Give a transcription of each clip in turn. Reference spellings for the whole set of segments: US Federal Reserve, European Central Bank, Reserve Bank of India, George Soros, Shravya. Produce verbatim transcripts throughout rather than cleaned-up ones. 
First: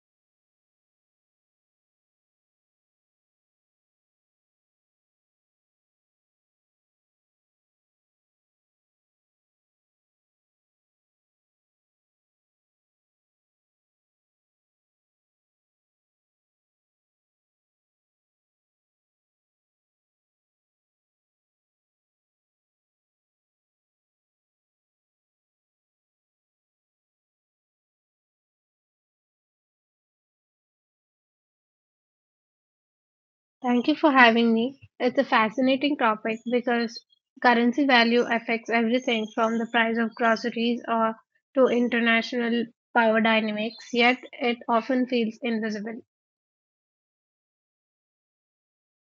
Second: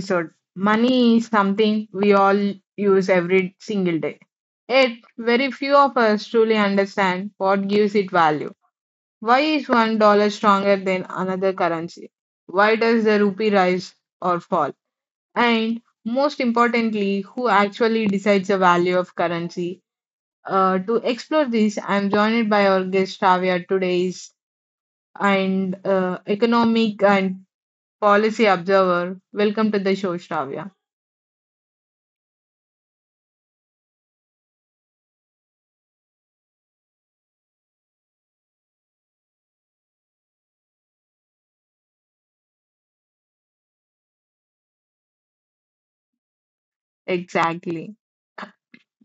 episode. Money is something we all use every single day. Yet, very few of us truly understand what gives it value. Why is one dollar stronger than another currency? Why does the rupee rise or fall? And most importantly, who actually decides the value of currency? Uh, to explore this, I'm joined by our guest Tavia today's and uh, economic and policy observer. Welcome to the show, Shravya. Thank you for having me. It's a fascinating topic because currency value affects everything from the price of groceries or to international power dynamics, yet it often feels invisible. Exactly.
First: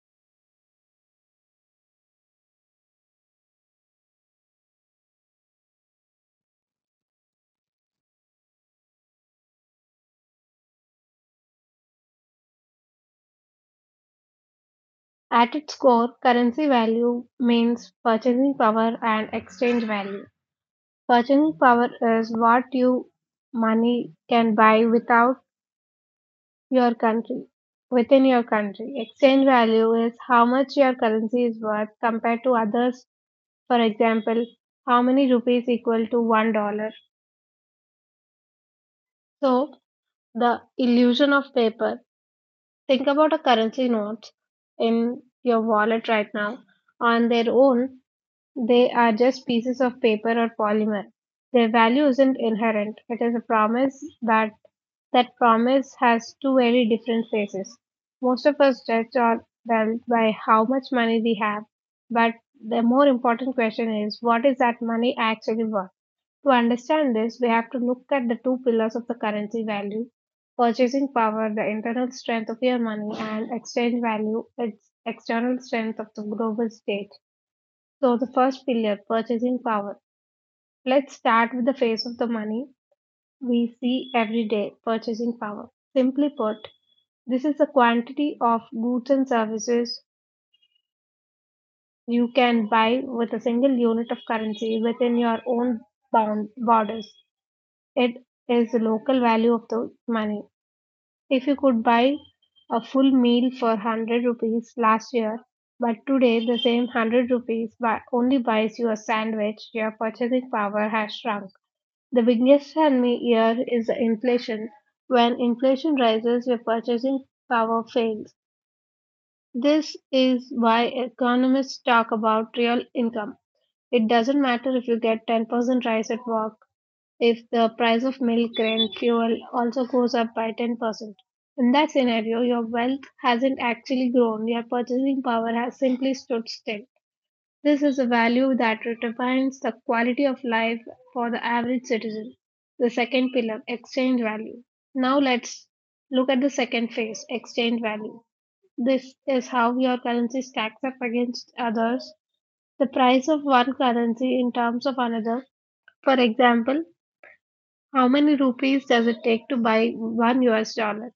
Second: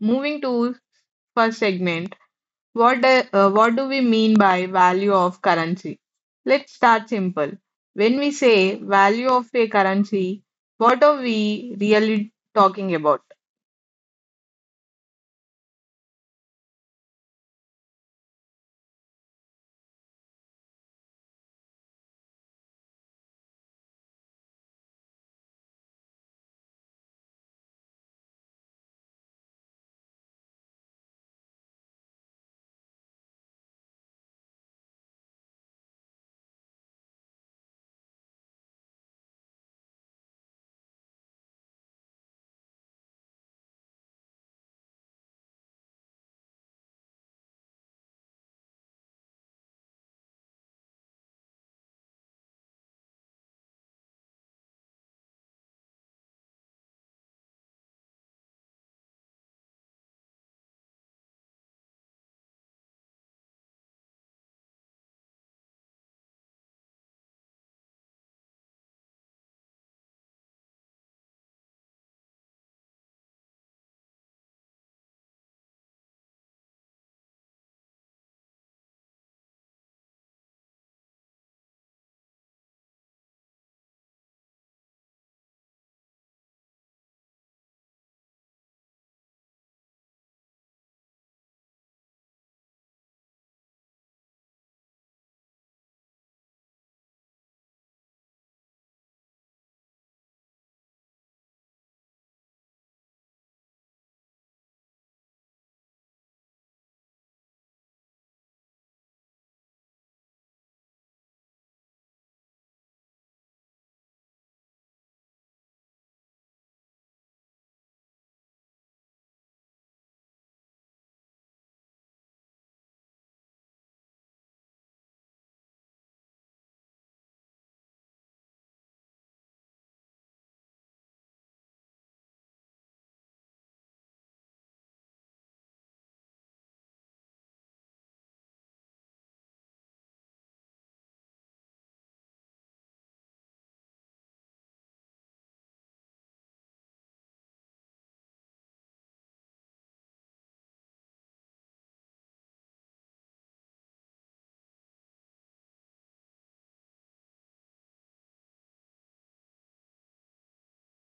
Moving to first segment, what do, uh, what do we mean by value of currency? Let's start simple. When we say value of a currency, what are we really talking about? At its core, currency value means purchasing power and exchange value. Purchasing power is what you money can buy without your country within your country. Exchange value is how much your currency is worth compared to others. For example, how many rupees equal to one dollar? So, the illusion of paper. Think about a currency notes in your wallet right now. On their own, they are just pieces of paper or polymer. Their value isn't inherent. It is a promise, but that promise has two very different faces. Most of us judge our wealth by how much money we have, but the more important question is, what is that money actually worth? To understand this, we have to look at the two pillars of the currency value: purchasing power, the internal strength of your money, and exchange value, its external strength of the global state. So, the first pillar, purchasing power. Let's start with the face of the money we see every day: purchasing power. Simply put, this is the quantity of goods and services you can buy with a single unit of currency within your own bound borders. It is the local value of the money. If you could buy a full meal for one hundred rupees last year, but today the same one hundred rupees buy, only buys you a sandwich, your purchasing power has shrunk. The biggest enemy here is the inflation. When inflation rises, your purchasing power fails. This is why economists talk about real income. It doesn't matter if you get ten percent rise at work if the price of milk, rent, fuel also goes up by ten percent. In that scenario, your wealth hasn't actually grown, your purchasing power has simply stood still. This is a value that defines the quality of life for the average citizen. The second pillar, exchange value. Now let's look at the second phase, exchange value. This is how your currency stacks up against others, the price of one currency in terms of another. For example, how many rupees does it take to buy one U S dollar?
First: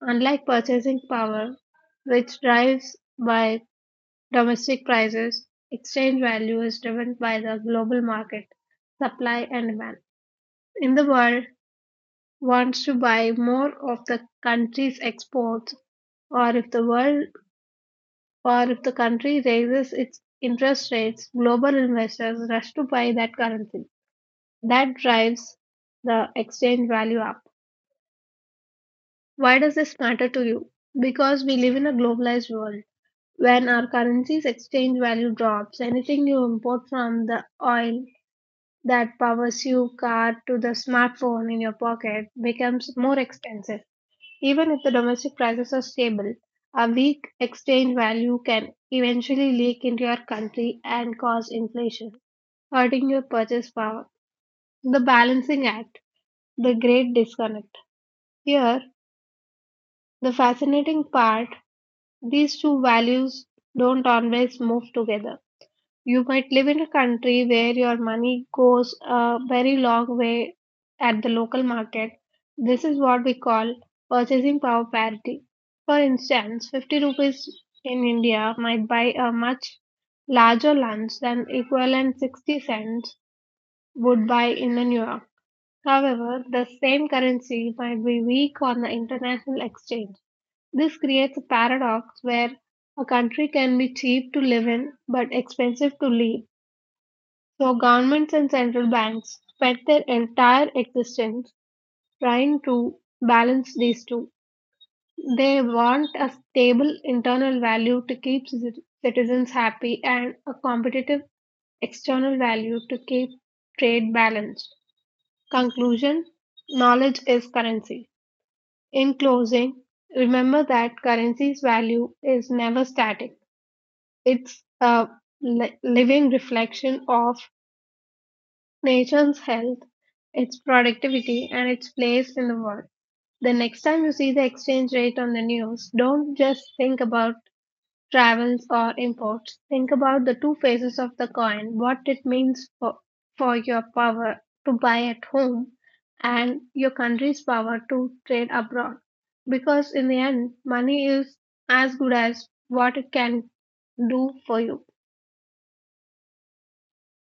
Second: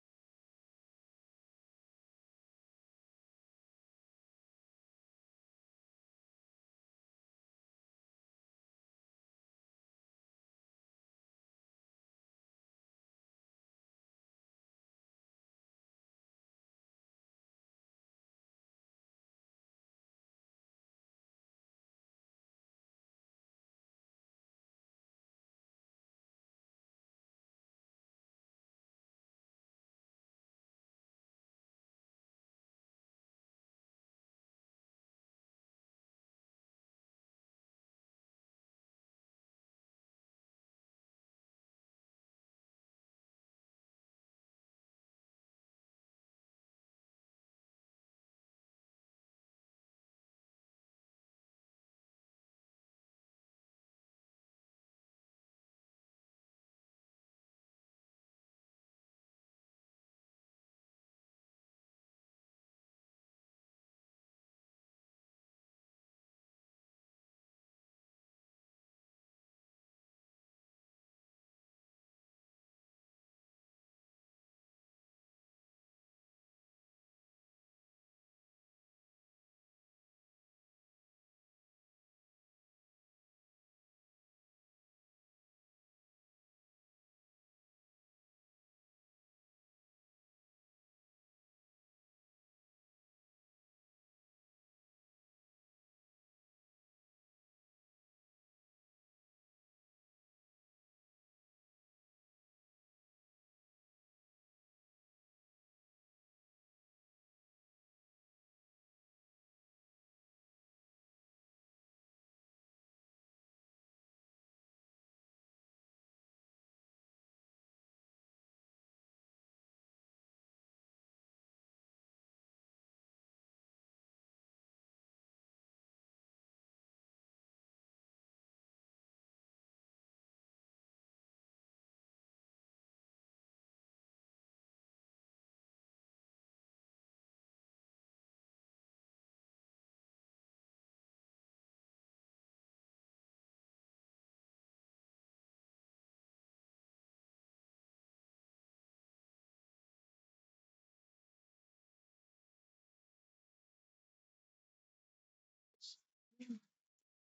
Unlike purchasing power, which drives by domestic prices, exchange value is driven by the global market, supply and demand. In the world wants to buy more of the country's exports, or if the world or if the country raises its interest rates, global investors rush to buy that currency. That drives the exchange value up. Why does this matter to you? Because we live in a globalized world. When our currency's exchange value drops, anything you import, from the oil that powers your car to the smartphone in your pocket, becomes more expensive. Even if the domestic prices are stable, a weak exchange value can eventually leak into your country and cause inflation, hurting your purchase power. The balancing act, the great disconnect. Here, the fascinating part, these two values don't always move together. You might live in a country where your money goes a very long way at the local market. This is what we call purchasing power parity. For instance, fifty rupees in India might buy a much larger lunch than equivalent sixty cents would buy in a New York. However, the same currency might be weak on the international exchange. This creates a paradox where a country can be cheap to live in but expensive to leave. So governments and central banks spent their entire existence trying to balance these two. They want a stable internal value to keep citi- citizens happy and a competitive external value to keep trade balanced. Conclusion: knowledge is currency. In closing, remember that currency's value is never static, it's a li- living reflection of nation's health, its productivity, and its place in the world. The next time you see the exchange rate on the news, don't just think about travels or imports. Think about the two faces of the coin, what it means for, for your power to buy at home and your country's power to trade abroad. Because in the end, money is as good as what it can do for you.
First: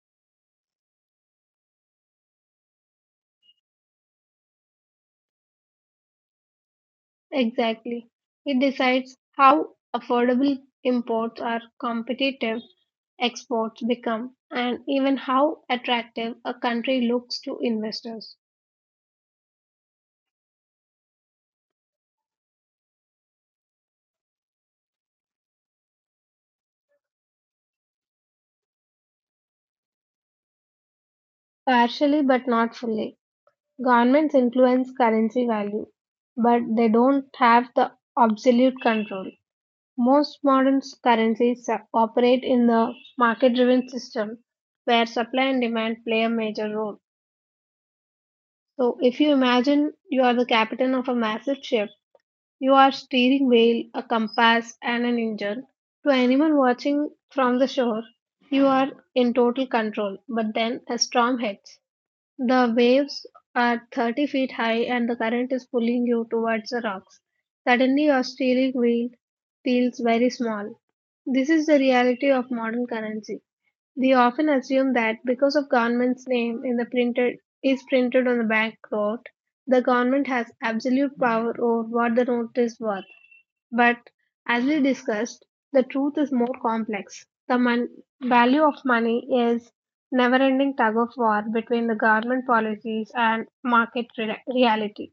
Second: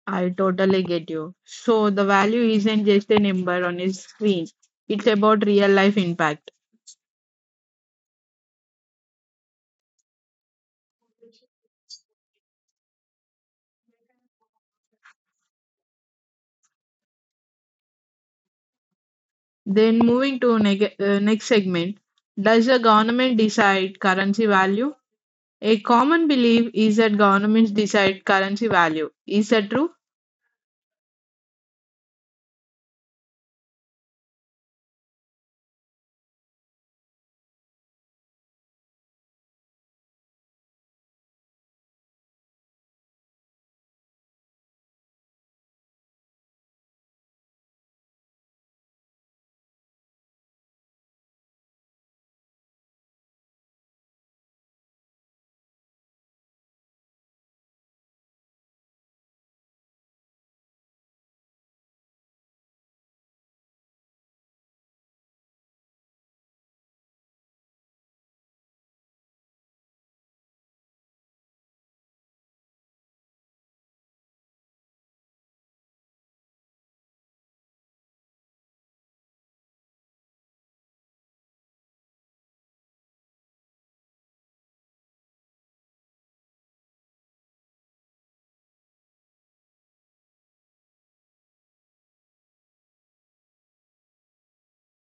I totally get you. So the value isn't just a number on a screen. It's about real life impact. Exactly. It decides how affordable imports are, competitive exports become, and even how attractive a country looks to investors. Then moving to neg- uh, next segment, does the government decide currency value? A common belief is that governments decide currency value. Is that true? Partially, but not fully. Governments influence currency value, but they don't have the absolute control. Most modern currencies su- operate in the market driven system where supply and demand play a major role. So, if you imagine you are the captain of a massive ship, you are steering wheel, a compass, and an engine. To anyone watching from the shore, you are in total control. But then a storm hits. The waves are thirty feet high and the current is pulling you towards the rocks. Suddenly, your steering wheel feels very small. This is the reality of modern currency. We often assume that because of government's name in the printed is printed on the banknote, the government has absolute power over what the note is worth. But as we discussed, the truth is more complex. The mon- value of money is never ending tug of war between the government policies and market re- reality.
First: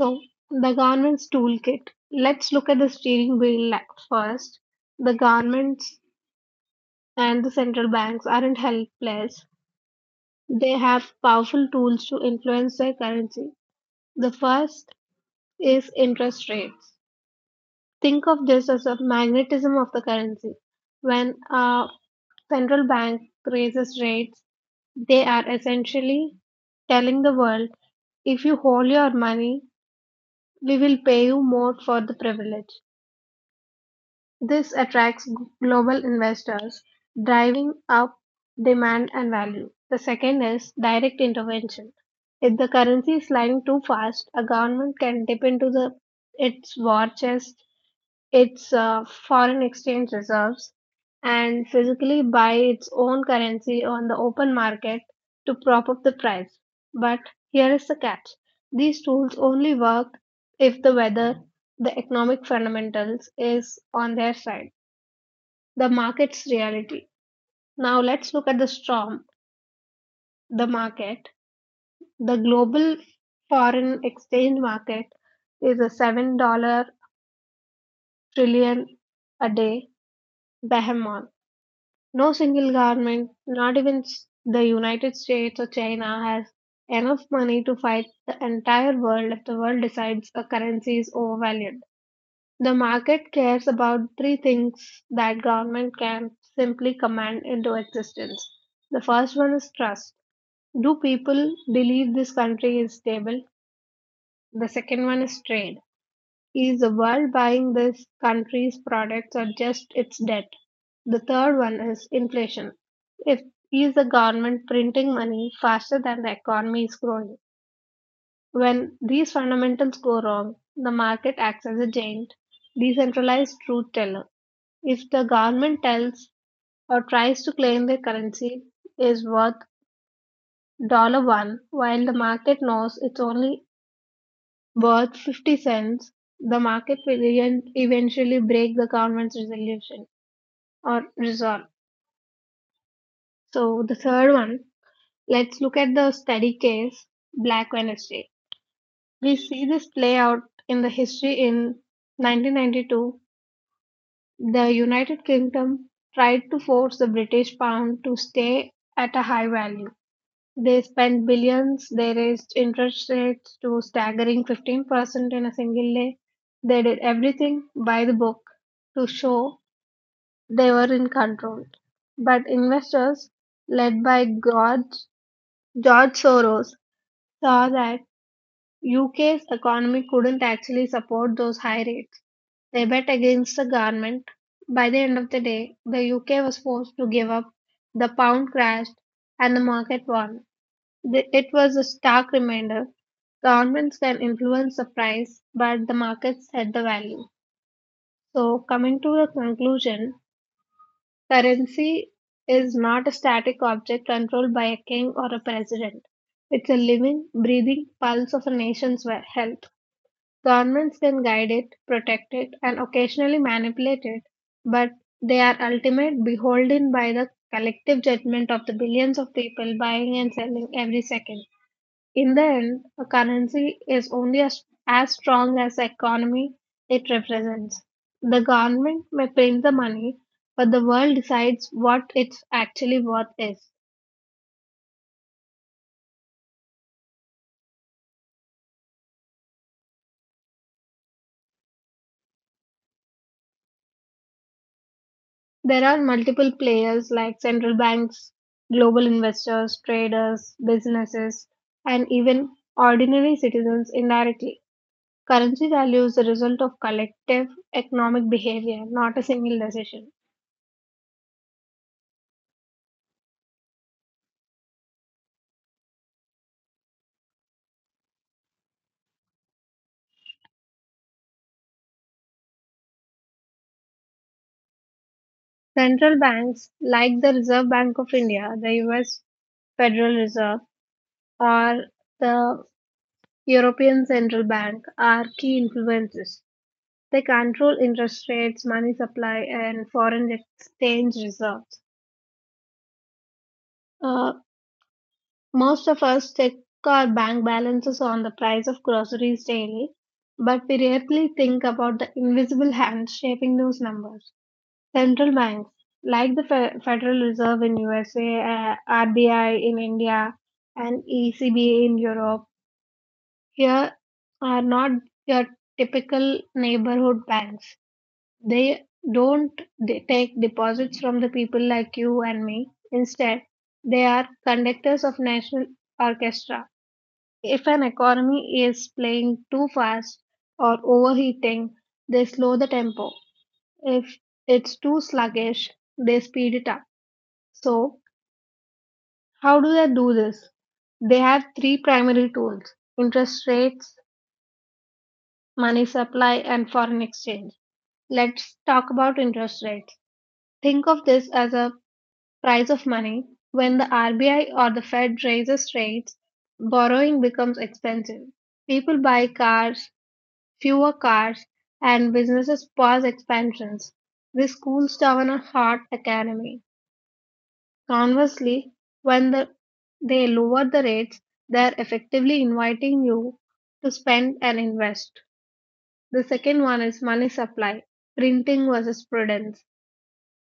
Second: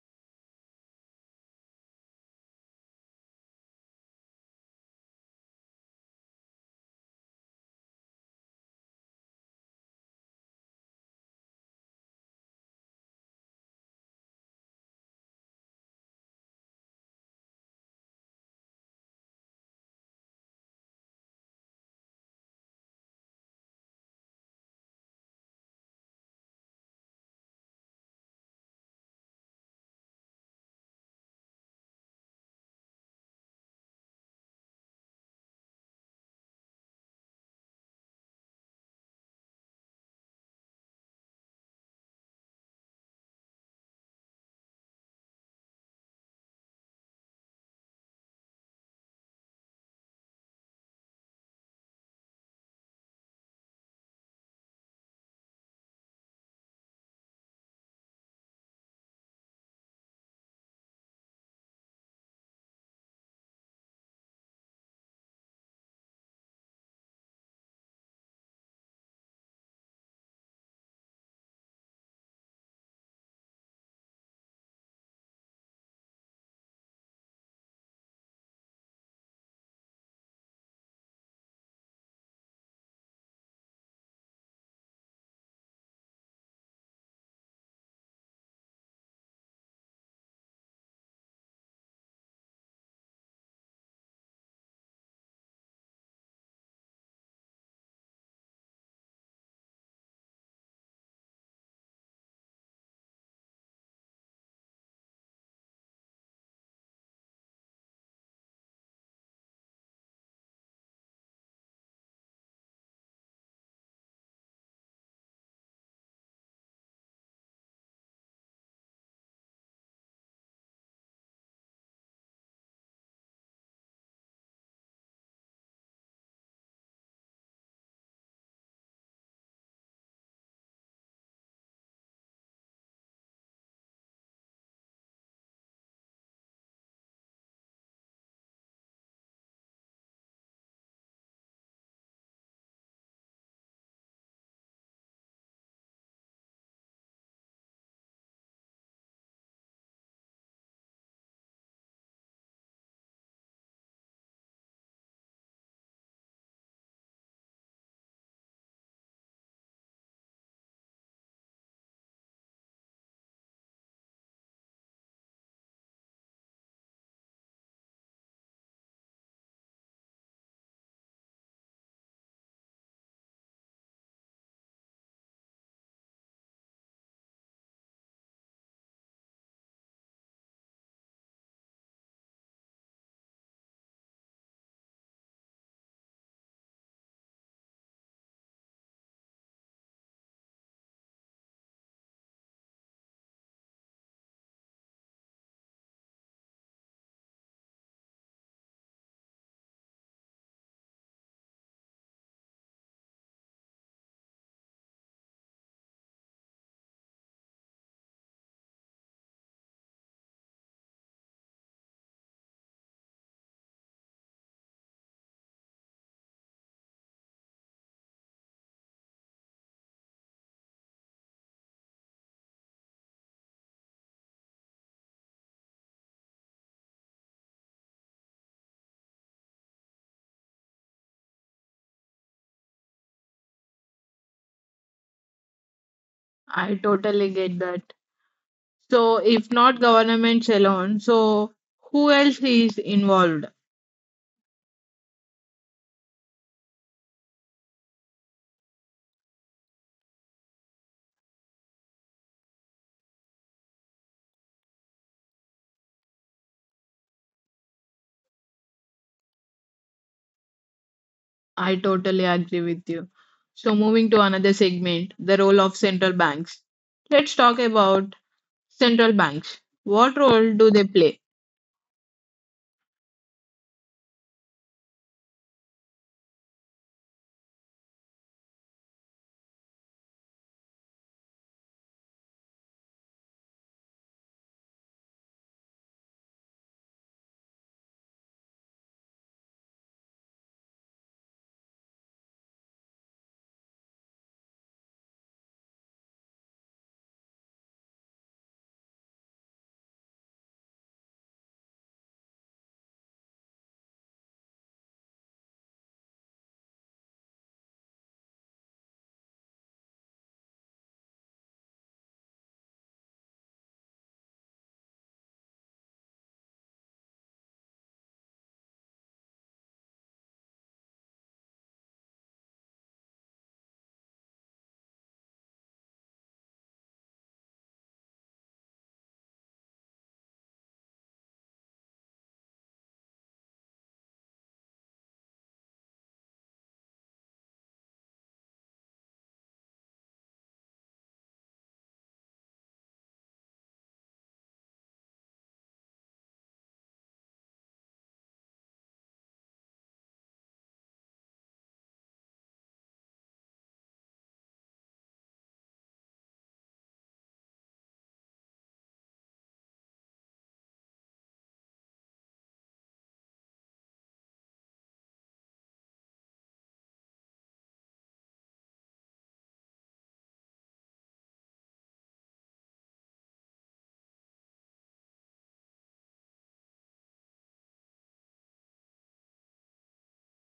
So, the government's toolkit. Let's look at the steering wheel la- first. The governments and the central banks aren't helpless. They have powerful tools to influence their currency. The first is interest rates. Think of this as a magnetism of the currency. When a central bank raises rates, they are essentially telling the world, if you hold your money, we will pay you more for the privilege. This attracts g- global investors, driving up demand and value. The second is direct intervention. If the currency is sliding too fast, a government can dip into the, its war chest, its uh, foreign exchange reserves, and physically buy its own currency on the open market to prop up the price. But here is the catch, these tools only work if the weather, the economic fundamentals, is on their side, the market's reality. Now let's look at the storm, the market. The global foreign exchange market is a seven trillion trillion a day behemoth. No single government, not even s- the United States or China, has enough money to fight the entire world if the world decides a currency is overvalued. The market cares about three things that government can simply command into existence. The first one is trust. Do people believe this country is stable? The second one is trade, is the world buying this country's products or just its debt? The third one is inflation. If is the government printing money faster than the economy is growing? When these fundamentals go wrong, the market acts as a giant, decentralized truth teller. If the government tells or tries to claim their currency is worth dollar one, while the market knows it's only worth fifty cents, the market will even- eventually break the government's resolution or resolve. So, the third one, let's look at the study case, Black Wednesday. We see this play out in the history in nineteen ninety-two. The United Kingdom tried to force the British pound to stay at a high value. They spent billions, they raised interest rates to staggering fifteen percent in a single day. They did everything by the book to show they were in control. But investors, led by George, George Soros, saw that U K's economy couldn't actually support those high rates. They bet against the government. By the end of the day, the U K was forced to give up. The pound crashed and the market won. The, it was a stark reminder, governments can influence the price, but the market set the value. So, coming to a conclusion, currency is not a static object controlled by a king or a president. It's a living, breathing pulse of a nation's we- health. Governments can guide it, protect it, and occasionally manipulate it, but they are ultimate beholden by the collective judgment of the billions of people buying and selling every second. In the end, a currency is only as, as strong as the economy it represents. The government may print the money, but the world decides what its actually worth is. I totally get that. So, if not governments alone, so who else is involved? There are multiple players like central banks, global investors, traders, businesses, and even ordinary citizens indirectly. Currency value is the result of collective economic behavior, not a single decision. I totally agree with you. So, moving to another segment, the role of central banks. Let's talk about central banks. What role do they play? Central banks like the Reserve Bank of India, the U S Federal Reserve, or the European Central Bank are key influences. They control interest rates, money supply, and foreign exchange reserves. Uh, Most of us check our bank balances on the price of groceries daily, but we rarely think about the invisible hand shaping those numbers. Central banks, like the Fe- Federal Reserve in U S A, uh, R B I in India, and E C B in Europe, here are not your typical neighborhood banks. They don't de- take deposits from the people like you and me. Instead, they are conductors of national orchestra. If an economy is playing too fast or overheating, they slow the tempo. If it's too sluggish, they speed it up. So, how do they do this? They have three primary tools: interest rates, money supply, and foreign exchange. Let's talk about interest rates. Think of this as a price of money. When the R B I or the Fed raises rates, borrowing becomes expensive. People buy cars, fewer cars, and businesses pause expansions. This cools down a hot economy. Conversely, when the, they lower the rates, they're effectively inviting you to spend and invest. The second one is money supply, printing versus prudence.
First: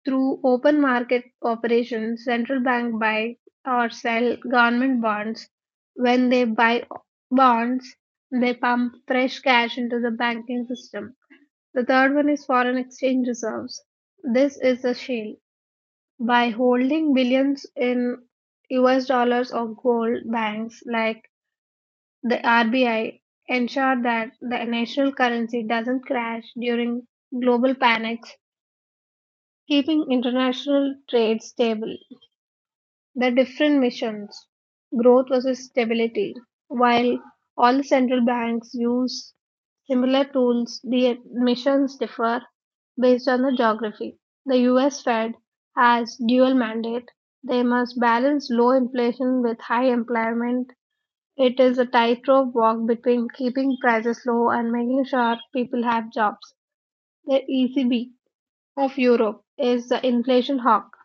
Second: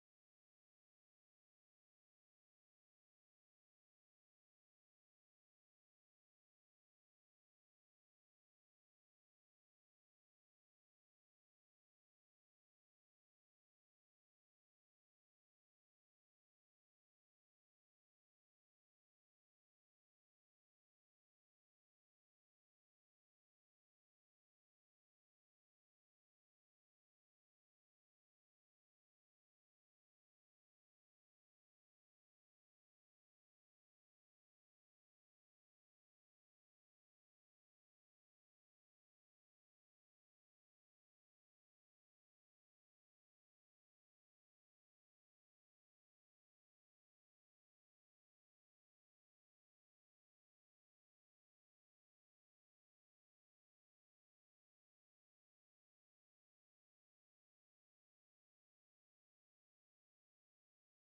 Through open market operations, central bank buy or sell government bonds. When they buy bonds, they pump fresh cash into the banking system. The third one is foreign exchange reserves. This is a shale. By holding billions in U S dollars or gold, banks like the R B I ensure that the national currency doesn't crash during global panics, keeping international trade stable. The different missions' growth versus stability: while all the central banks use similar tools, the missions differ based on the geography. The U S Fed has dual mandate. They must balance low inflation with high employment. It is a tightrope walk between keeping prices low and making sure people have jobs. The E C B of Europe is the inflation hawk.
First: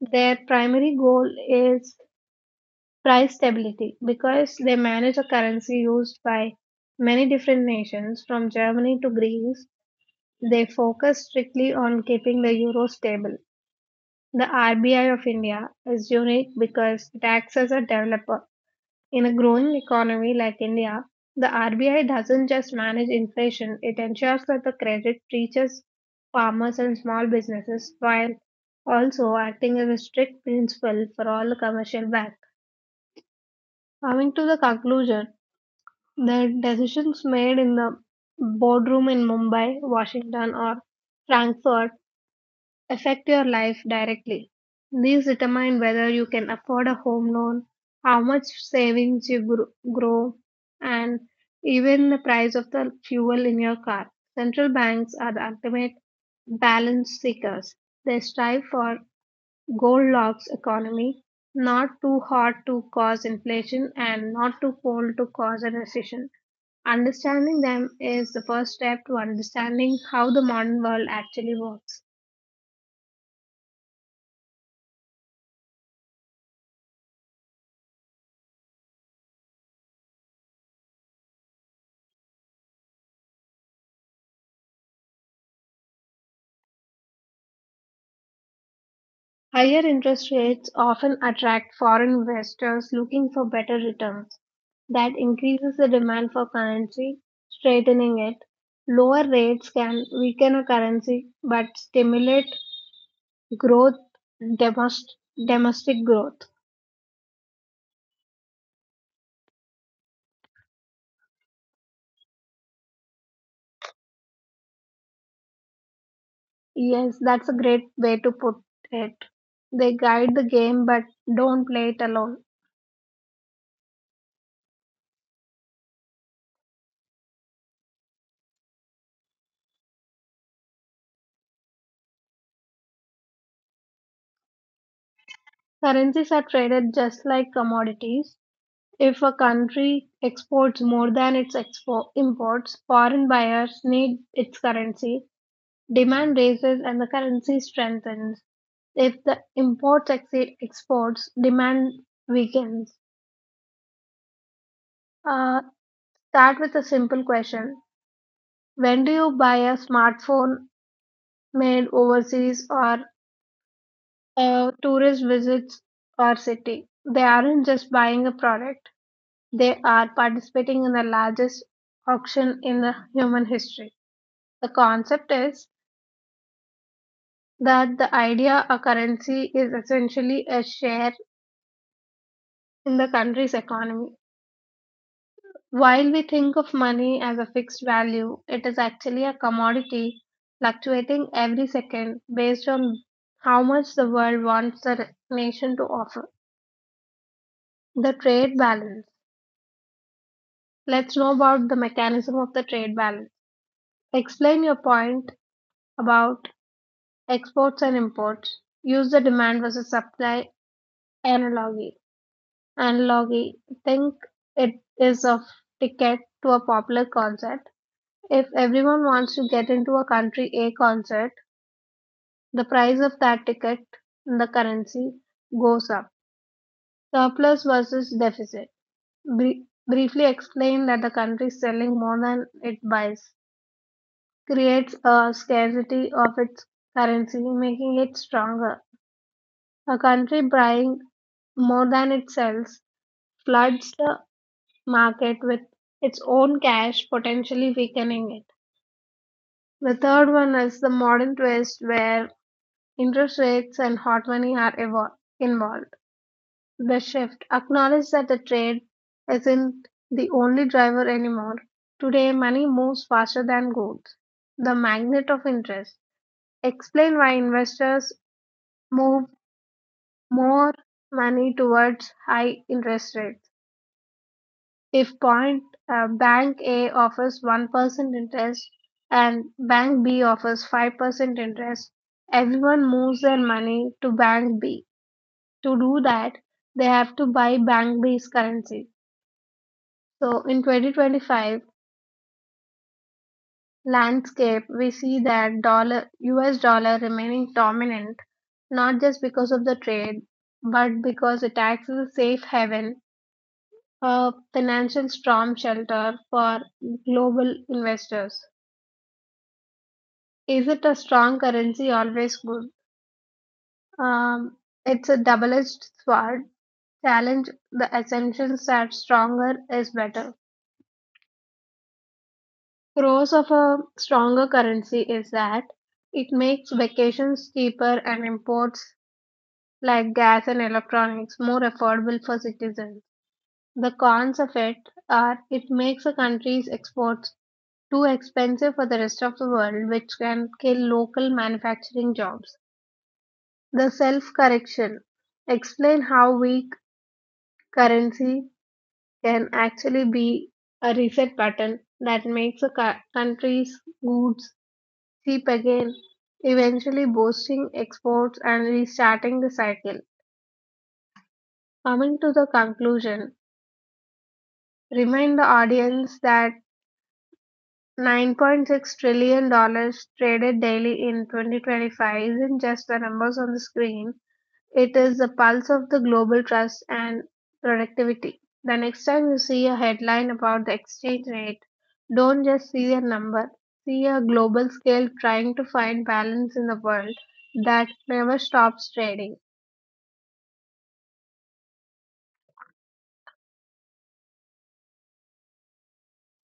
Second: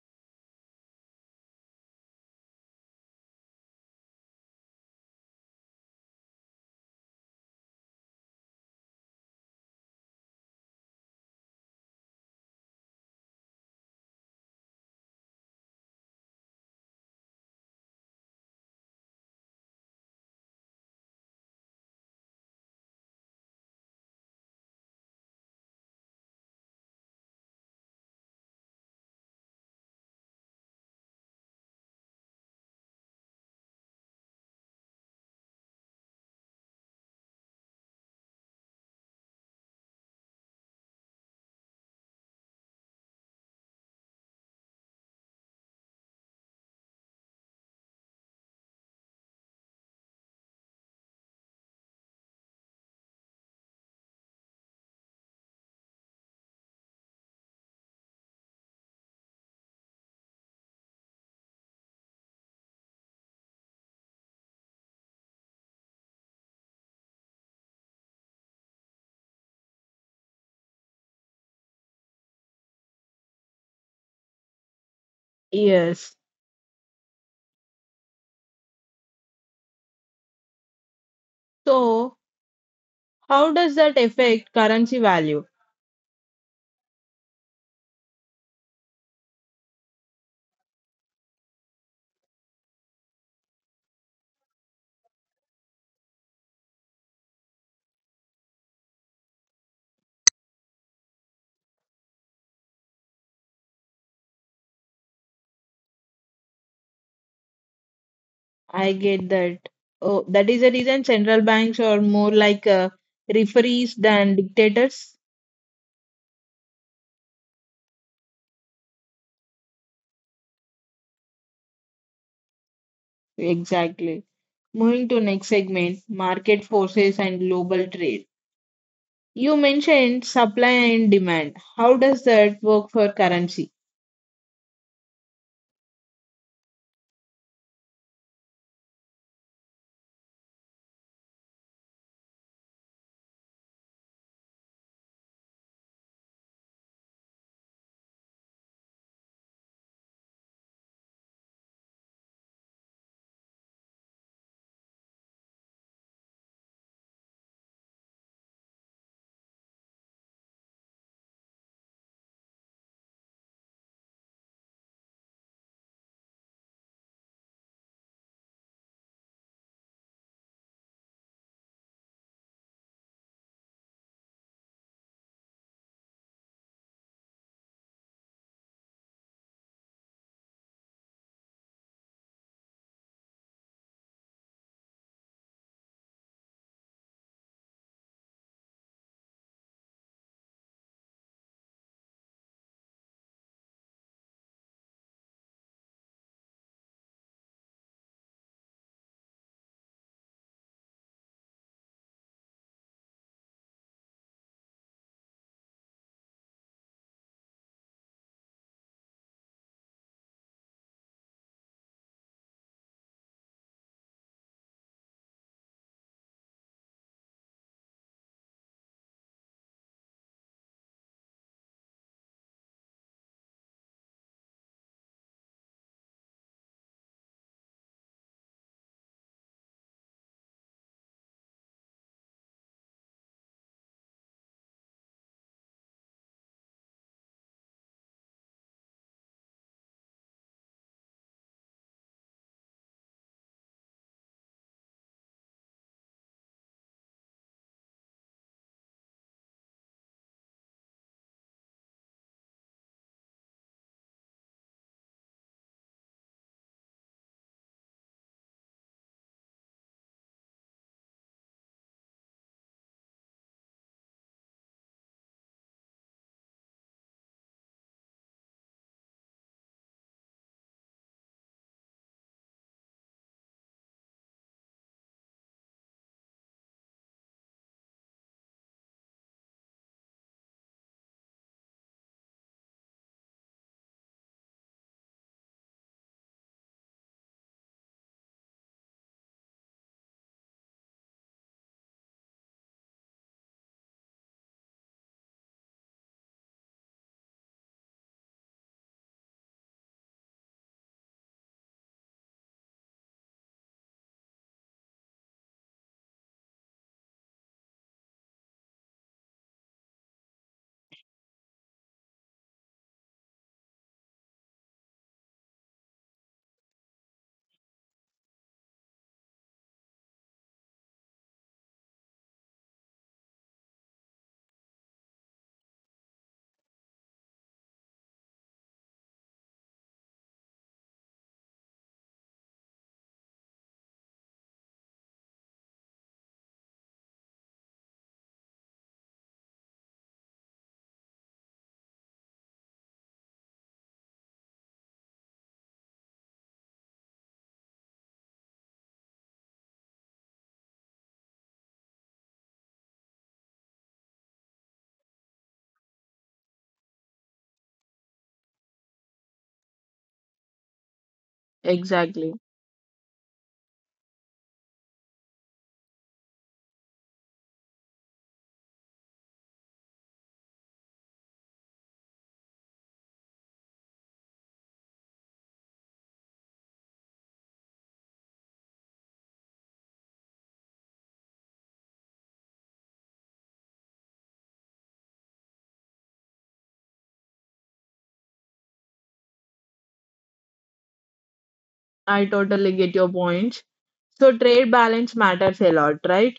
Their primary goal is price stability. Because they manage a currency used by many different nations from Germany to Greece, they focus strictly on keeping the euro stable. The R B I of India is unique because it acts as a developer. In a growing economy like India, the R B I doesn't just manage inflation, it ensures that the credit reaches farmers and small businesses, while also acting as a strict principle for all the commercial banks. Coming to the conclusion, the decisions made in the boardroom in Mumbai, Washington, or Frankfurt affect your life directly. These determine whether you can afford a home loan, how much savings you gr- grow, and even the price of the fuel in your car. Central banks are the ultimate balance seekers. They strive for Goldilocks economy, not too hot to cause inflation and not too cold to cause a recession. Understanding them is the first step to understanding how the modern world actually works. Yes. So, how does that affect currency value? Higher interest rates often attract foreign investors looking for better returns. That increases the demand for currency, strengthening it. Lower rates can weaken a currency but stimulate growth, domest- domestic growth. I get that. Oh, that is the reason central banks are more like uh, referees than dictators. Yes, that's a great way to put it. They guide the game but don't play it alone. Exactly. Moving to next segment, market forces and global trade. You mentioned supply and demand. How does that work for currency? Currencies are traded just like commodities. If a country exports more than its expo- imports, foreign buyers need its currency, demand raises, and the currency strengthens. If the imports exceed exports, demand weakens. Uh, Start with a simple question. When do you buy a smartphone made overseas or a tourist visits our city? They aren't just buying a product. They are participating in the largest auction in the human history. The concept is that the idea a currency is essentially a share in the country's economy. While we think of money as a fixed value, it is actually a commodity fluctuating every second based on how much the world wants the nation to offer. The trade balance. Let's know about the mechanism of the trade balance. Explain your point about exports and imports, use the demand versus supply analogy. Analogy think it is of ticket to a popular concert. If everyone wants to get into a country A concert, the price of that ticket in the currency goes up. Surplus versus deficit. Bri- briefly explain that the country is selling more than it buys creates a scarcity of its currency, making it stronger. A country buying more than it sells floods the market with its own cash, potentially weakening it. The third one is the modern twist where interest rates and hot money are evol- involved. The shift acknowledges that the trade isn't the only driver anymore. Today, money moves faster than goods. The magnet of interest. Explain why investors move more money towards high interest rates. If point uh, bank A offers one percent interest and bank B offers five percent interest, everyone moves their money to bank B. To do that, they have to buy bank B's currency. So in twenty twenty-five landscape, we see that dollar U S dollar remaining dominant, not just because of the trade, but because it acts as a safe haven, a financial storm shelter for global investors. Is it a strong currency? Always good. Um, it's a double-edged sword. Challenge the assumption that stronger is better. Pros of a stronger currency is that it makes vacations cheaper and imports like gas and electronics more affordable for citizens. The cons of it are it makes a country's exports too expensive for the rest of the world, which can kill local manufacturing jobs. The self-correction: explain how weak currency can actually be a reset button that makes a cou- country's goods cheap again, eventually boosting exports and restarting the cycle. Coming to Exactly. the conclusion, remind the audience that nine point six trillion dollars traded daily in twenty twenty-five isn't just the numbers on the screen, it is the pulse of the global trust and productivity. The next time you see a headline about the exchange rate, don't just see a number. See a global scale trying to find balance in the world that never stops trading. I totally get your points. So trade balance matters a lot, right?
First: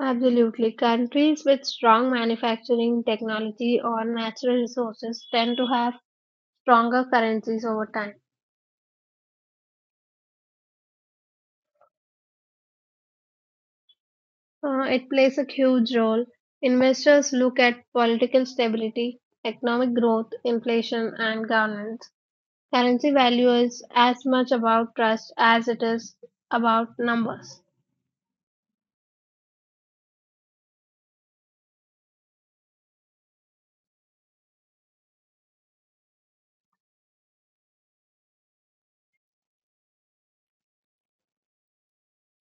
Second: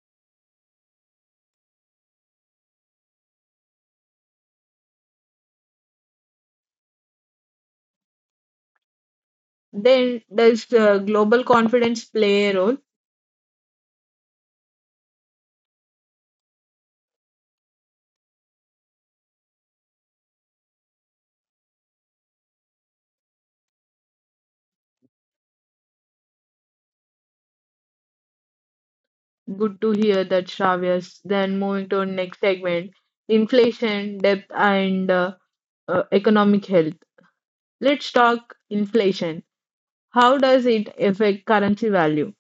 Absolutely. Countries with strong manufacturing technology or natural resources tend to have stronger currencies over time. Then does uh, global confidence play a role? Uh, it plays a huge role. Investors look at political stability, economic growth, inflation, and governance. Currency value is as much about trust as it is about numbers. Good to hear that, Shravya. Then moving to our next segment, inflation, depth, and uh, uh, economic health. Let's talk inflation. How does it affect currency value?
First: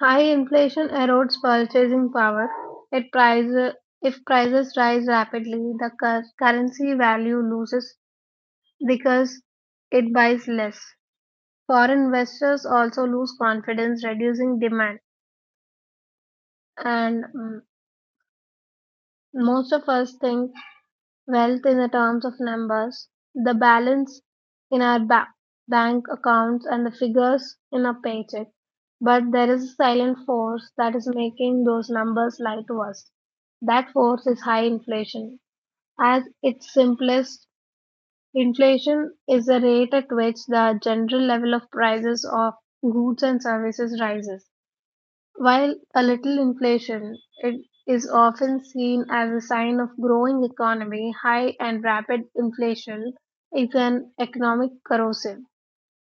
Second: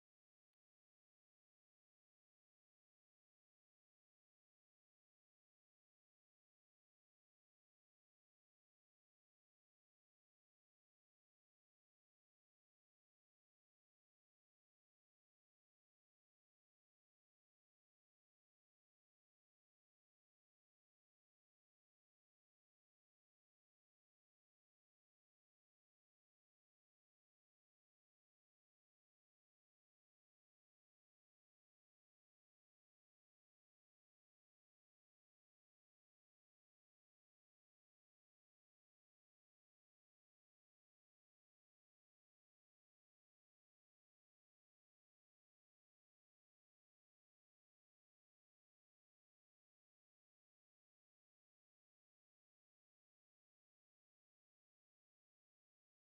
High inflation erodes purchasing power. It prices, if prices rise rapidly, the cur- currency value loses because it buys less. Foreign investors also lose confidence, reducing demand. And mm, most of us think wealth in the terms of numbers, the balance in our ba- bank accounts, and the figures in our paycheck. But there is a silent force that is making those numbers lie to us. That force is high inflation. At its simplest, inflation is the rate at which the general level of prices of goods and services rises. While a little inflation, it is often seen as a sign of growing economy, high and rapid inflation is an economic corrosive.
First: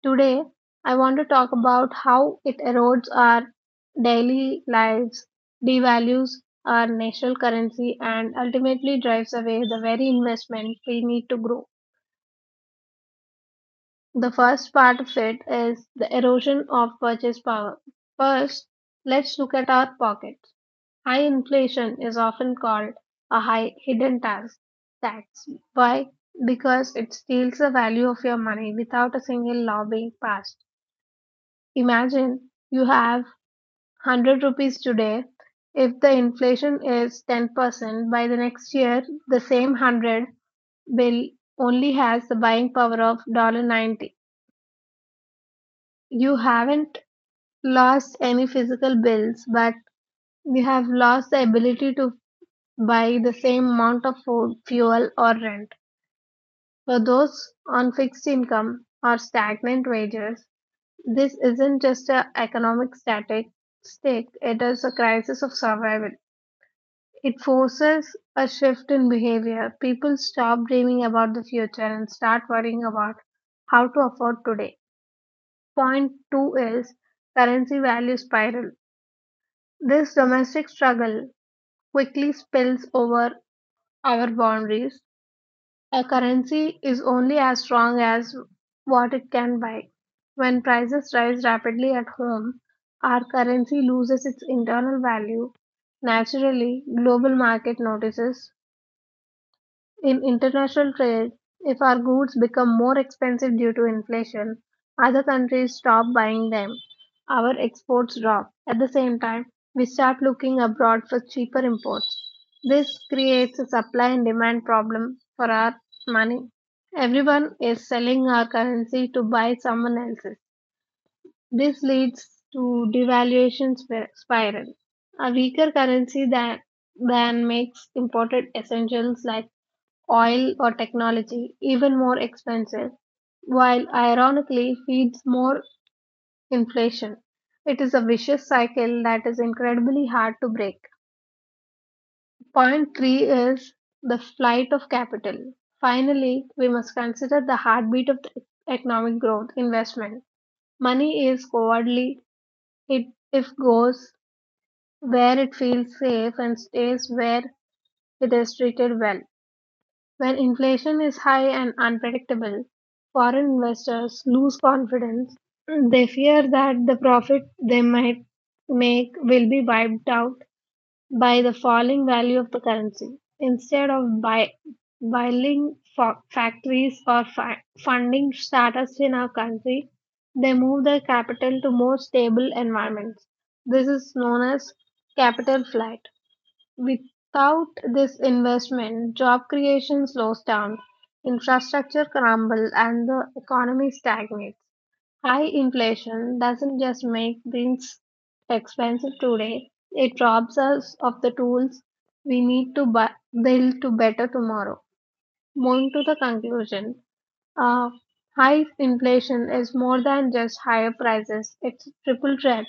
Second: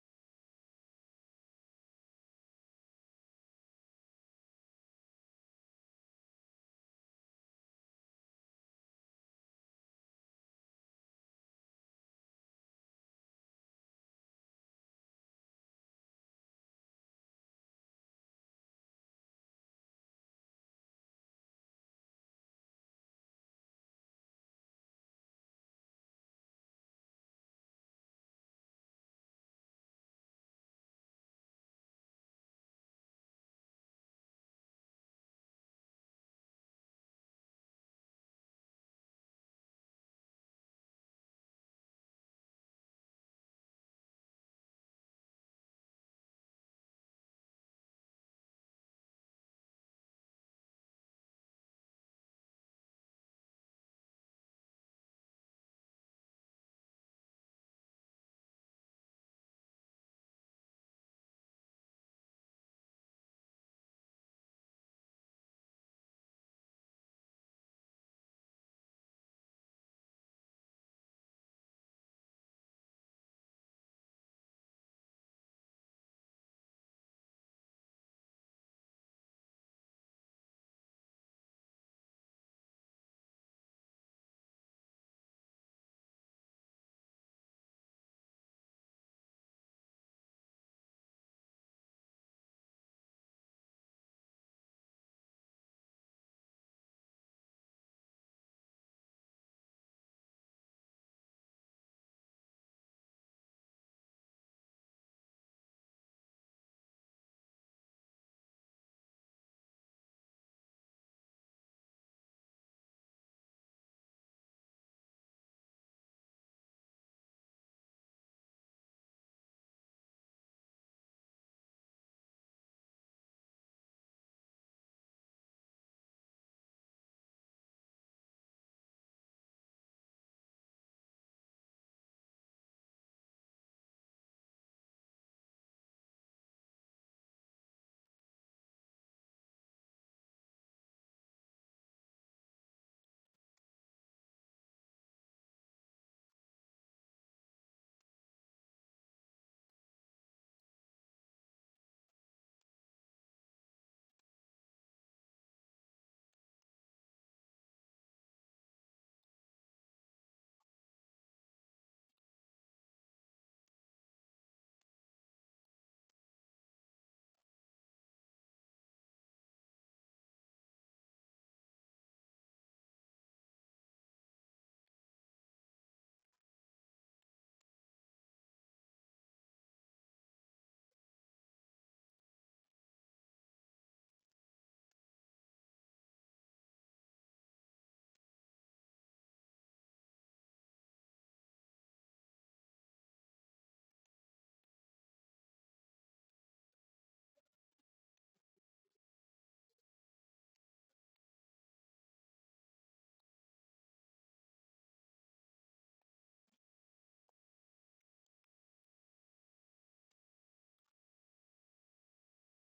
Today, I want to talk about how it erodes our daily lives, devalues our national currency, and ultimately drives away the very investment we need to grow. The first part of it is the erosion of purchase power. First, let's look at our pockets. High inflation is often called a high hidden tax. Tax. Why? Because it steals the value of your money without a single law being passed. Imagine you have one hundred rupees today. If the inflation is ten percent, by the next year, the same one hundred bill only has the buying power of one dollar ninety. You haven't lost any physical bills, but you have lost the ability to by the same amount of food, fuel, or rent. For those on fixed income or stagnant wages, this isn't just an economic static stick, it is a crisis of survival. It forces a shift in behavior. People stop dreaming about the future and start worrying about how to afford today. Point two is currency value spiral. This domestic struggle quickly spills over our boundaries. A currency is only as strong as what it can buy. When prices rise rapidly at home, our currency loses its internal value. Naturally, global market notices in international trade, if our goods become more expensive due to inflation, other countries stop buying them. Our exports drop. At the same time, we start looking abroad for cheaper imports. This creates a supply and demand problem for our money. Everyone is selling our currency to buy someone else's. This leads to devaluation spir- spiral. A weaker currency than, than makes imported essentials like oil or technology even more expensive, while ironically feeds more inflation. It is a vicious cycle that is incredibly hard to break. Point three is the flight of capital. Finally, we must consider the heartbeat of the economic growth investment. Money is cowardly. It if goes where it feels safe and stays where it is treated well. When inflation is high and unpredictable, foreign investors lose confidence. They fear that the profit they might make will be wiped out by the falling value of the currency. Instead of buy, buying fa- factories or fi- funding startups in our country, they move their capital to more stable environments. This is known as capital flight. Without this investment, job creation slows down, infrastructure crumbles, and the economy stagnates. High inflation doesn't just make things expensive today, it robs us of the tools we need to bu- build to better tomorrow. Moving to the conclusion, uh, high inflation is more than just higher prices, it's a triple threat.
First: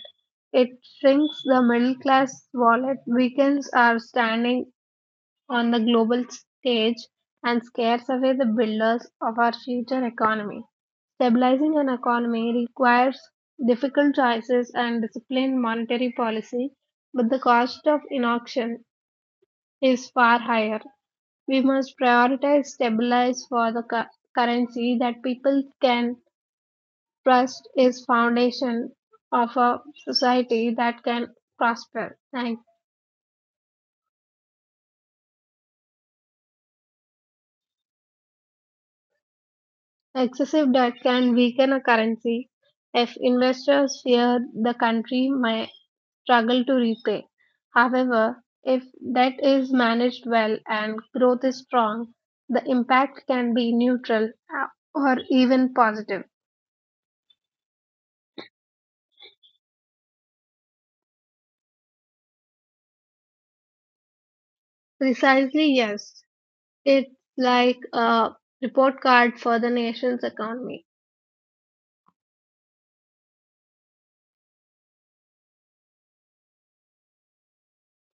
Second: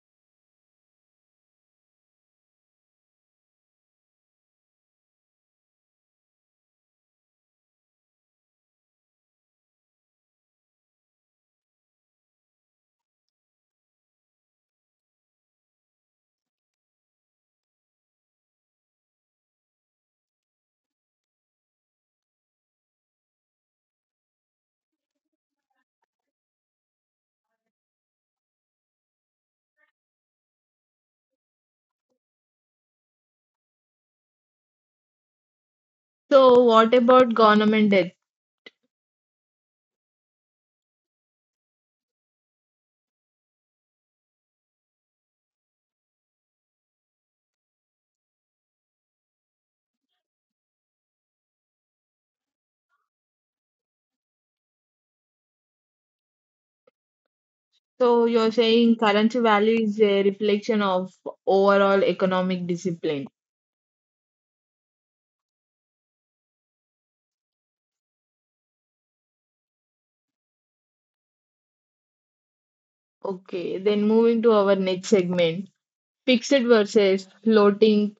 It shrinks the middle class wallet, weakens our standing on the global stage, and scares away the builders of our future economy. Stabilizing an economy requires difficult choices and disciplined monetary policy, but the cost of inaction is far higher. We must prioritize stabilize for the cu- currency that people can trust is foundation of a society that can prosper. Thank. So, what about government debt? Excessive debt can weaken a currency if investors fear the country may struggle to repay. However, if debt is managed well and growth is strong, the impact can be neutral, uh, or even positive. So, you're saying currency value is a reflection of overall economic discipline. Precisely, yes. It's like a report card for the nation's economy. Okay, then moving to our next segment, fixed versus floating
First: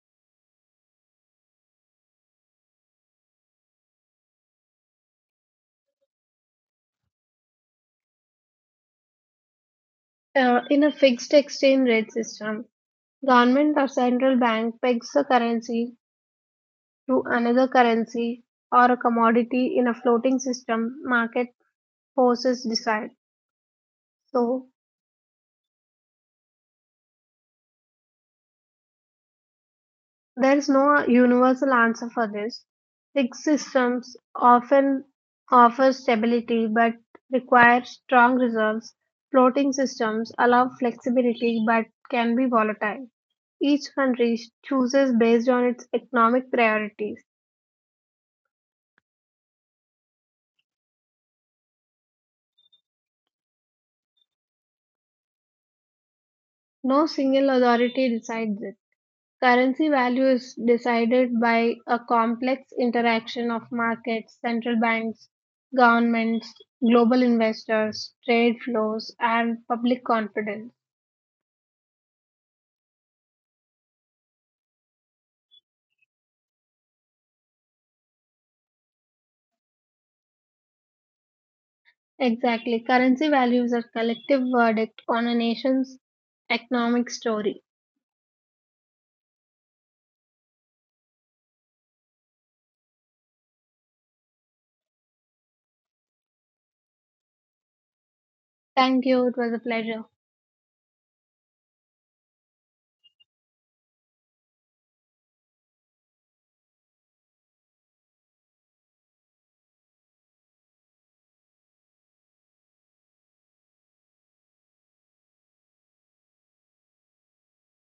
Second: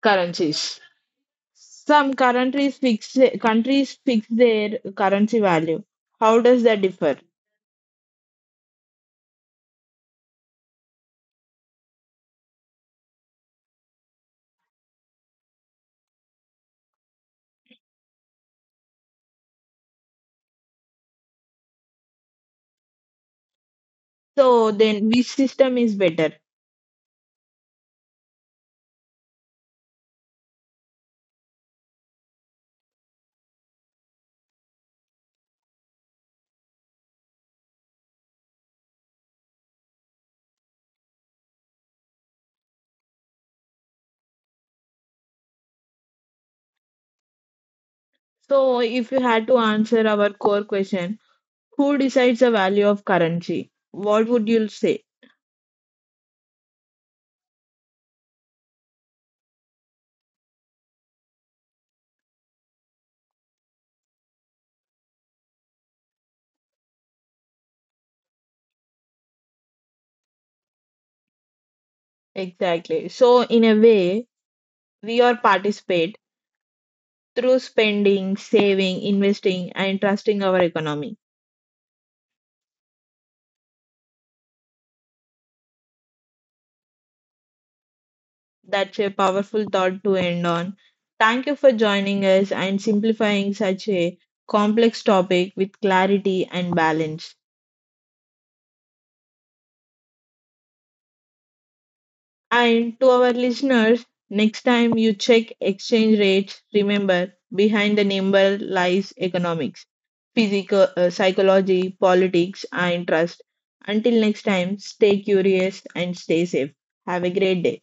currencies. Some countries fix countries fix their currency value. How does that differ? Uh, in a fixed exchange rate system, government or central bank pegs the currency to another currency or a commodity. In a floating system, market forces decide. So, So then, which system is better? there is no universal answer for this. Fixed systems often offer stability but require strong reserves. Floating systems allow flexibility but can be volatile. Each country chooses based on its economic priorities. So if you had to answer our core question, who decides the value of currency? What would you say? No single authority decides this. Currency value is decided by a complex interaction of markets, central banks, governments, global investors, trade flows, and public confidence. Exactly. So in a way, we are participate through spending, saving, investing, and trusting our economy. Exactly. Currency values are collective verdict on a nation's economic story. That's a powerful thought to end on. Thank you for joining us and simplifying such a complex topic with clarity and balance. Thank you. It was a pleasure. And to our listeners, next time you check exchange rates, remember behind the number lies economics, physical, uh, psychology, politics, and trust. Until next time, stay curious and stay safe. Have a great day.